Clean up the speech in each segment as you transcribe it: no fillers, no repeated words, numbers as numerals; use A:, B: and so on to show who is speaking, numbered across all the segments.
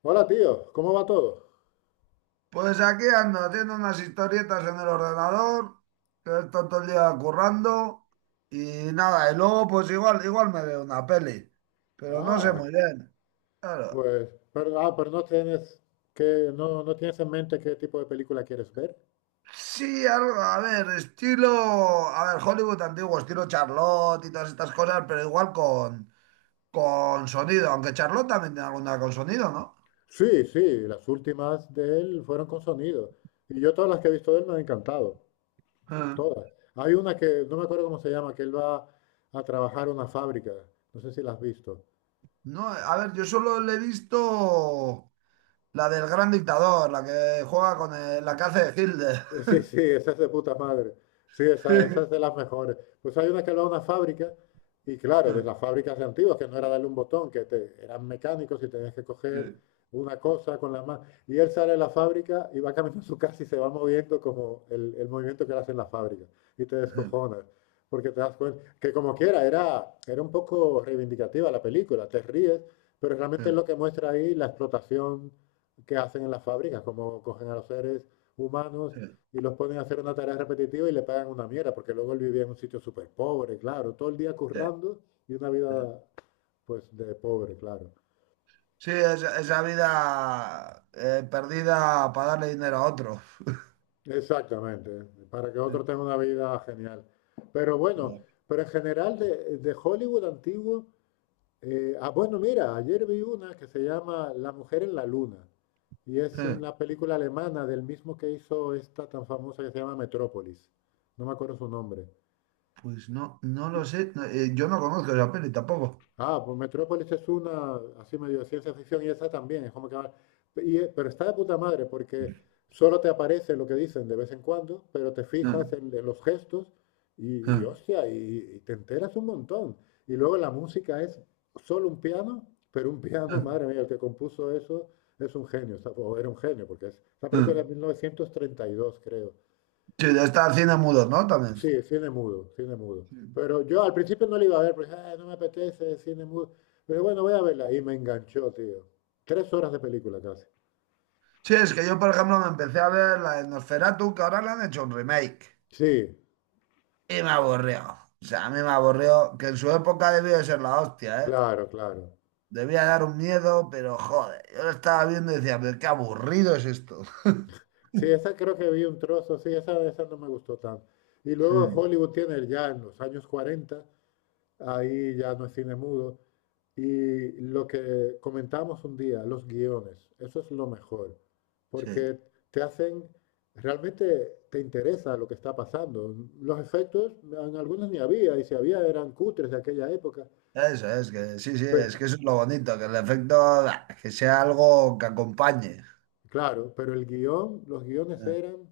A: Hola tío, ¿cómo va todo?
B: Pues aquí ando haciendo unas historietas en el ordenador, que he estado todo el día currando y nada, y luego pues igual, igual me veo una peli, pero no sé
A: Ah,
B: muy bien. Claro.
A: pero no tienes que, no, no tienes en mente qué tipo de película quieres ver.
B: Sí, algo, a ver, estilo, a ver, Hollywood antiguo, estilo Charlotte y todas estas cosas, pero igual con sonido, aunque Charlotte también tiene alguna con sonido, ¿no?
A: Sí, sí, las últimas de él fueron con sonido. Y yo todas las que he visto de él me han encantado.
B: Eh,
A: Todas. Hay una que, no me acuerdo cómo se llama, que él va a trabajar a una fábrica. No sé si la has visto.
B: No, a ver, yo solo le he visto la del gran dictador, la que juega con la que hace de Hitler.
A: Sí, sí, esa es de puta madre. Sí, esa es de las mejores. Pues hay una que va a una fábrica, y claro,
B: Sí,
A: de las fábricas de antiguas, que no era darle un botón, eran mecánicos y tenías que coger una cosa con la mano. Y él sale de la fábrica y va caminando a su casa y se va moviendo como el movimiento que él hace en la fábrica. Y te descojonas, porque te das cuenta que como quiera, era un poco reivindicativa la película, te ríes, pero realmente es lo que muestra ahí la explotación que hacen en las fábricas, cómo cogen a los seres humanos y los ponen a hacer una tarea repetitiva y le pagan una mierda, porque luego él vivía en un sitio súper pobre, claro, todo el día currando y una vida pues de pobre, claro.
B: esa vida perdida para darle dinero a otro.
A: Exactamente, para que otro tenga una vida genial. Pero bueno, pero en general de Hollywood antiguo, bueno, mira, ayer vi una que se llama La mujer en la luna y es una película alemana del mismo que hizo esta tan famosa que se llama Metrópolis. No me acuerdo su nombre.
B: Pues no, no lo sé. No, yo no conozco esa peli tampoco.
A: Ah, pues Metrópolis es una, así medio de ciencia ficción, y esa también, es como que... pero está de puta madre, porque solo te aparece lo que dicen de vez en cuando, pero te fijas en los gestos y, y te enteras un montón. Y luego la música es solo un piano, pero un piano, madre mía, el que compuso eso es un genio, o sea, o era un genio, porque es, esa película es de 1932, creo.
B: Sí, de estar cine mudo, ¿no? También.
A: Sí, cine mudo, cine mudo. Pero yo al principio no la iba a ver, porque "Ah, no me apetece cine mudo. Pero bueno, voy a verla. Y me enganchó, tío. 3 horas de película casi.
B: Sí, es que yo, por ejemplo, me empecé a ver la de Nosferatu, que ahora le han hecho un remake.
A: Sí,
B: Y me aburrió. O sea, a mí me aburrió, que en su época debió de ser la hostia, ¿eh?
A: claro, claro.
B: Debía dar un miedo, pero joder, yo lo estaba viendo y decía, pero qué aburrido es esto.
A: Sí, esa creo que vi un trozo, sí, esa no me gustó tanto. Y luego
B: Mm.
A: Hollywood tiene ya en los años 40, ahí ya no es cine mudo. Y lo que comentamos un día, los guiones, eso es lo mejor,
B: Sí,
A: porque te hacen, realmente te interesa lo que está pasando. Los efectos, en algunos ni había, y si había eran cutres de aquella época.
B: eso es que, sí, sí, es
A: Pero,
B: que eso es lo bonito, que el efecto, ah, que sea algo que acompañe.
A: claro, pero el guión, los guiones
B: Ah,
A: eran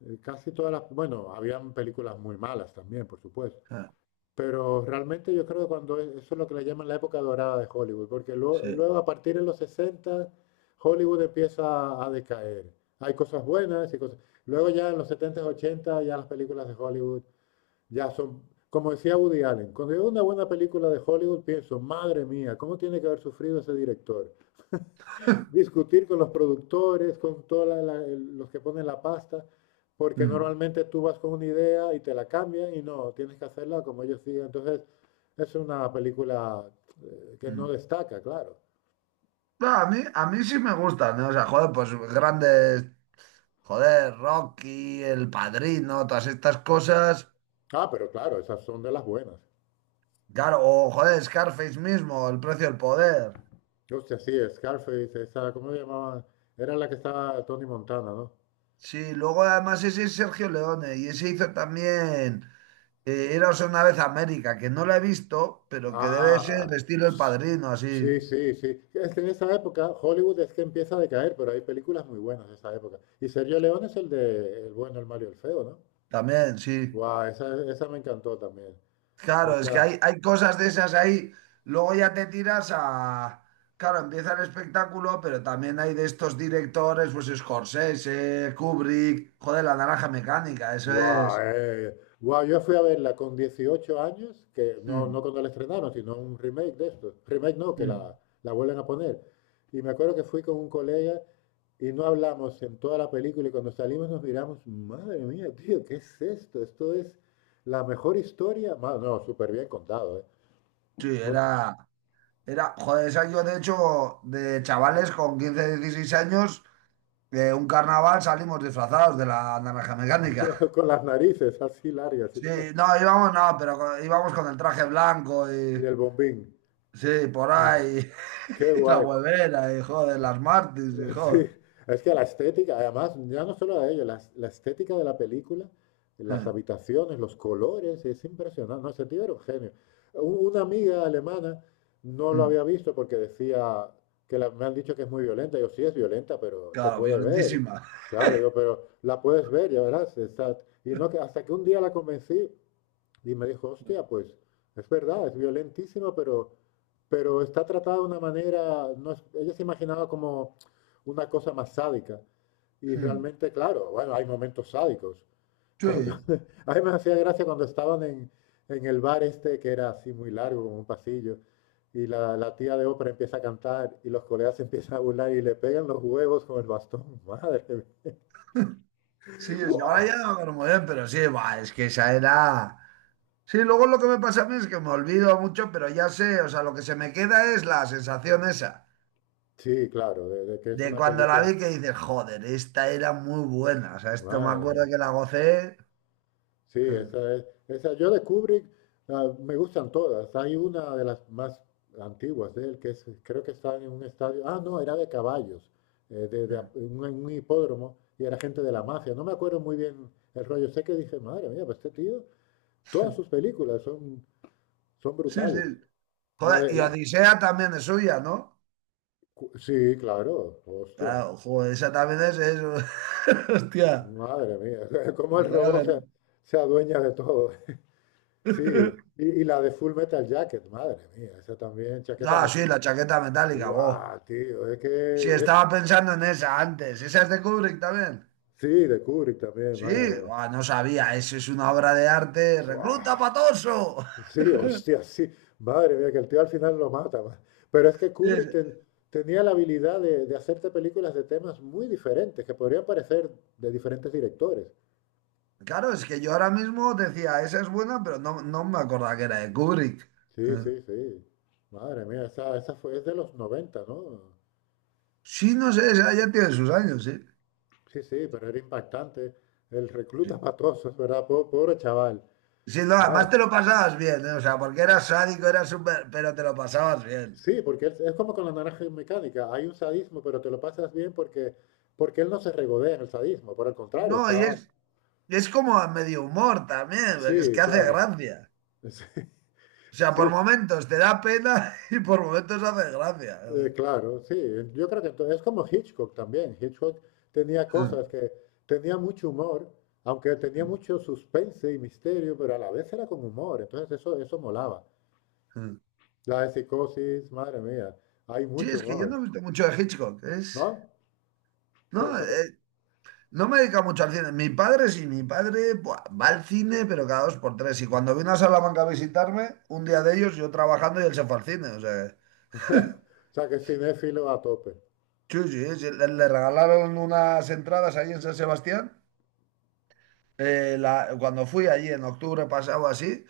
A: casi todas las, bueno, habían películas muy malas también, por supuesto.
B: ah,
A: Pero realmente yo creo que eso es lo que le llaman la época dorada de Hollywood, porque luego,
B: sí.
A: luego a partir de los 60 Hollywood empieza a decaer. Hay cosas buenas y cosas. Luego ya en los 70, 80 ya las películas de Hollywood ya son, como decía Woody Allen, cuando veo una buena película de Hollywood pienso, madre mía, ¿cómo tiene que haber sufrido ese director? Discutir con los productores, con todos los que ponen la pasta, porque
B: Mm,
A: normalmente tú vas con una idea y te la cambian y no, tienes que hacerla como ellos digan. Entonces, es una película que no
B: mm.
A: destaca, claro.
B: No, a mí sí me gustan, ¿no? O sea, joder, pues grandes, joder, Rocky, El Padrino, todas estas cosas.
A: Ah, pero claro, esas son de las buenas.
B: Claro, o joder, Scarface mismo, El Precio del Poder.
A: Hostia, sí, Scarface, esa, ¿cómo se llamaba? Era la que estaba Tony Montana, ¿no?
B: Sí, luego además ese es Sergio Leone y ese hizo también. Iros una vez a América, que no la he visto, pero que debe ser
A: Ah,
B: estilo El
A: s-
B: Padrino,
A: sí,
B: así.
A: sí, sí. Es que en esa época Hollywood es que empieza a decaer, pero hay películas muy buenas de esa época. Y Sergio León es el de El bueno, el malo y el feo, ¿no?
B: También, sí.
A: Guau, esa me encantó también.
B: Claro, es que
A: Esa,
B: hay cosas de esas ahí. Luego ya te tiras a... Claro, empieza el espectáculo, pero también hay de estos directores, pues Scorsese, Kubrick, joder, La Naranja Mecánica, eso es.
A: Guau, yo fui a verla con 18 años, que no, no
B: Mm,
A: cuando la estrenaron, sino un remake de esto. Remake no, que
B: mm.
A: la vuelven a poner. Y me acuerdo que fui con un colega. Y no hablamos en toda la película y cuando salimos nos miramos, madre mía, tío, ¿qué es esto? Esto es la mejor historia. No, súper bien contado, ¿eh?
B: Sí,
A: Porque
B: joder, esa yo de hecho, de chavales con 15 16 años, de un carnaval salimos disfrazados de La Naranja Mecánica.
A: con las narices así largas y,
B: Sí,
A: tal,
B: no, íbamos, no, pero íbamos con el traje blanco
A: y
B: y
A: el bombín.
B: sí, por ahí,
A: Qué
B: y la
A: guay.
B: huevera y joder, las Martins y
A: Sí,
B: joder.
A: es que la estética, además, ya no solo a ello, la estética de la película, las habitaciones, los colores, es impresionante. No, ese tío era un genio. Una amiga alemana no lo
B: Mm.
A: había visto porque decía que me han dicho que es muy violenta. Yo, sí, es violenta, pero se
B: Claro,
A: puede ver.
B: violentísima.
A: Claro, yo, pero la puedes ver, ya verás. Y no, que hasta que un día la convencí, y me dijo, hostia, pues es verdad, es violentísima, pero está tratada de una manera, no es- ella se imaginaba como una cosa más sádica. Y
B: Mm.
A: realmente, claro, bueno, hay momentos sádicos.
B: Sí,
A: Cuando, a mí me hacía gracia cuando estaban en el bar este, que era así muy largo, como un pasillo, y la tía de ópera empieza a cantar y los colegas se empiezan a burlar y le pegan los huevos con el bastón. Madre mía.
B: sí, ahora ya no me acuerdo muy bien, pero sí, va, es que esa era. Sí, luego lo que me pasa a mí es que me olvido mucho, pero ya sé, o sea, lo que se me queda es la sensación esa,
A: Sí, claro, de que es
B: de
A: una
B: cuando la
A: película.
B: vi que dices, joder, esta era muy buena, o sea, esto me
A: Madre
B: acuerdo
A: mía.
B: que la gocé.
A: Sí,
B: Mm,
A: esa es. Esa, yo de Kubrick, me gustan todas. Hay una de las más antiguas de él, que es, creo que está en un estadio. Ah, no, era de caballos,
B: mm.
A: un hipódromo, y era gente de la mafia. No me acuerdo muy bien el rollo. Sé que dije, madre mía, pues este tío, todas sus películas son, son
B: Sí, sí.
A: brutales. La
B: Joder,
A: de
B: y
A: la.
B: Odisea también es suya, ¿no?
A: Sí, claro, hostia,
B: Claro, joder, esa también es... Hostia.
A: madre mía, cómo el
B: Pero te la
A: robot se,
B: ven.
A: se adueña de todo. Sí, y la de Full Metal Jacket, madre mía, esa también, chaqueta
B: Ah, sí,
A: metida.
B: la chaqueta metálica, vos.
A: Guau, tío, es
B: Sí,
A: que es-
B: estaba pensando en esa antes. ¿Esa es de Kubrick también?
A: Sí, de Kubrick también,
B: Sí,
A: madre mía.
B: ah, no sabía. Eso es una obra de arte.
A: Guau,
B: ¡Recluta patoso!
A: sí, hostia, sí, madre mía, que el tío al final lo mata. Pero es que
B: Sí,
A: Kubrick ten- tenía la habilidad de hacerte películas de temas muy diferentes, que podrían parecer de diferentes directores.
B: claro, es que yo ahora mismo decía, esa es buena, pero no, no me acordaba que era de Kubrick.
A: Sí, sí, sí. Madre mía, esa fue, es de los 90, ¿no?
B: Sí, no sé, esa ya tiene sus años, sí.
A: Sí, sí, pero era impactante. El recluta
B: Sí.
A: matoso, es verdad, pobre chaval.
B: Sí, no, además
A: Vale.
B: te lo pasabas bien, ¿eh? O sea, porque eras sádico, eras súper, pero te lo pasabas bien.
A: Sí, porque es como con la naranja mecánica. Hay un sadismo, pero te lo pasas bien porque, porque él no se regodea en el sadismo. Por el contrario,
B: No,
A: está...
B: y es como a medio humor también, porque es
A: Sí,
B: que hace
A: claro.
B: gracia. O sea, por
A: Sí, sí,
B: momentos te da pena y por momentos hace gracia.
A: claro, sí. Yo creo que entonces es como Hitchcock también. Hitchcock tenía cosas que... Tenía mucho humor, aunque tenía mucho suspense y misterio, pero a la vez era con humor. Entonces eso molaba. La de psicosis, madre mía, hay
B: Sí,
A: mucho
B: es que yo no
A: humor,
B: he visto mucho de Hitchcock, es...
A: ¿no?
B: No,
A: Pe- pero-
B: no me dedico mucho al cine. Mi padre sí, mi padre buah, va al cine, pero cada dos por tres. Y cuando vino a Salamanca a visitarme, un día de ellos yo trabajando y él se fue al cine, o sea...
A: o sea, que es cinéfilo a tope.
B: Sí, sí, sí, le regalaron unas entradas ahí en San Sebastián. Cuando fui allí en octubre pasado así,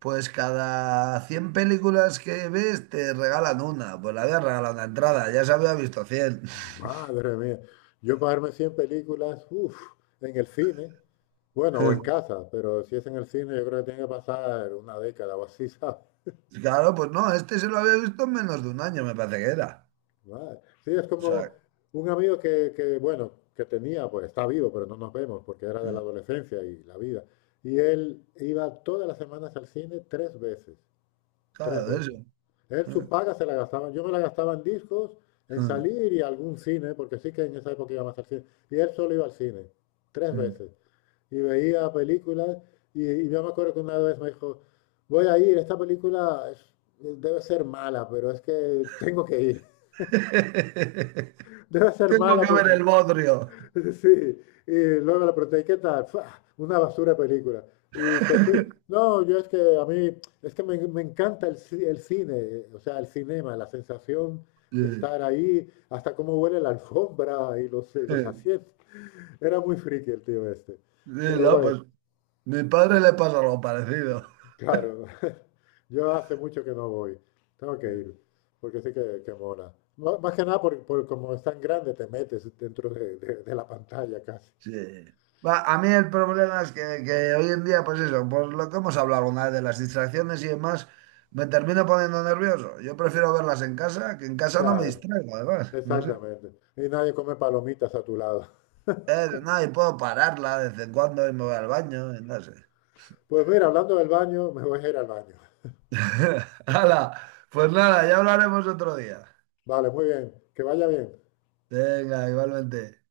B: pues cada 100 películas que ves te regalan una. Pues le habían regalado una entrada, ya se había visto 100.
A: Madre mía. Yo pagarme 100 películas, uff, en el cine, bueno, o en casa, pero si es en el cine, yo creo que tiene que pasar una década o así, ¿sabes?
B: Claro, pues no, este se lo había visto en menos de un año, me parece que era.
A: Madre. Sí, es
B: O
A: como
B: sea,
A: un amigo que, bueno, que tenía, pues está vivo, pero no nos vemos porque era de la adolescencia y la vida. Y él iba todas las semanas al cine 3 veces, tres
B: claro,
A: veces.
B: eso.
A: Él su paga se la gastaba, yo me la gastaba en discos, en salir y algún cine, porque sí que en esa época iba más al cine. Y él solo iba al cine, 3 veces. Y veía películas y yo me acuerdo que una vez me dijo, voy a ir, esta película debe ser mala, pero es que tengo que ir. Debe ser
B: Tengo
A: mala
B: que
A: porque...
B: ver el bodrio.
A: Sí, y luego le pregunté, "¿Y ¿qué tal? "Fua, una basura de película. Y te fuiste. No, yo es que a mí, es que me encanta el cine, o sea, el cinema, la sensación
B: Sí,
A: de estar ahí, hasta cómo huele la alfombra y los
B: sí,
A: asientos. Era muy friki el tío este. Pero
B: no,
A: bueno.
B: pues mi padre le pasa algo parecido.
A: Claro, yo hace mucho que no voy. Tengo que ir, porque sí que mola. Más que nada, por como es tan grande, te metes dentro de, de la pantalla casi.
B: Sí. Va, a mí el problema es que hoy en día, pues eso, por lo que hemos hablado alguna vez de las distracciones y demás, me termino poniendo nervioso. Yo prefiero verlas en casa, que en casa no me
A: Claro,
B: distraigo, además. No sé.
A: exactamente. Y nadie come palomitas a tu lado.
B: No, y puedo pararla de vez en cuando y me voy al baño, y no sé.
A: Pues mira, hablando del baño, me voy a ir al baño.
B: Hala, pues nada, ya hablaremos otro día.
A: Vale, muy bien. Que vaya bien.
B: Venga, igualmente.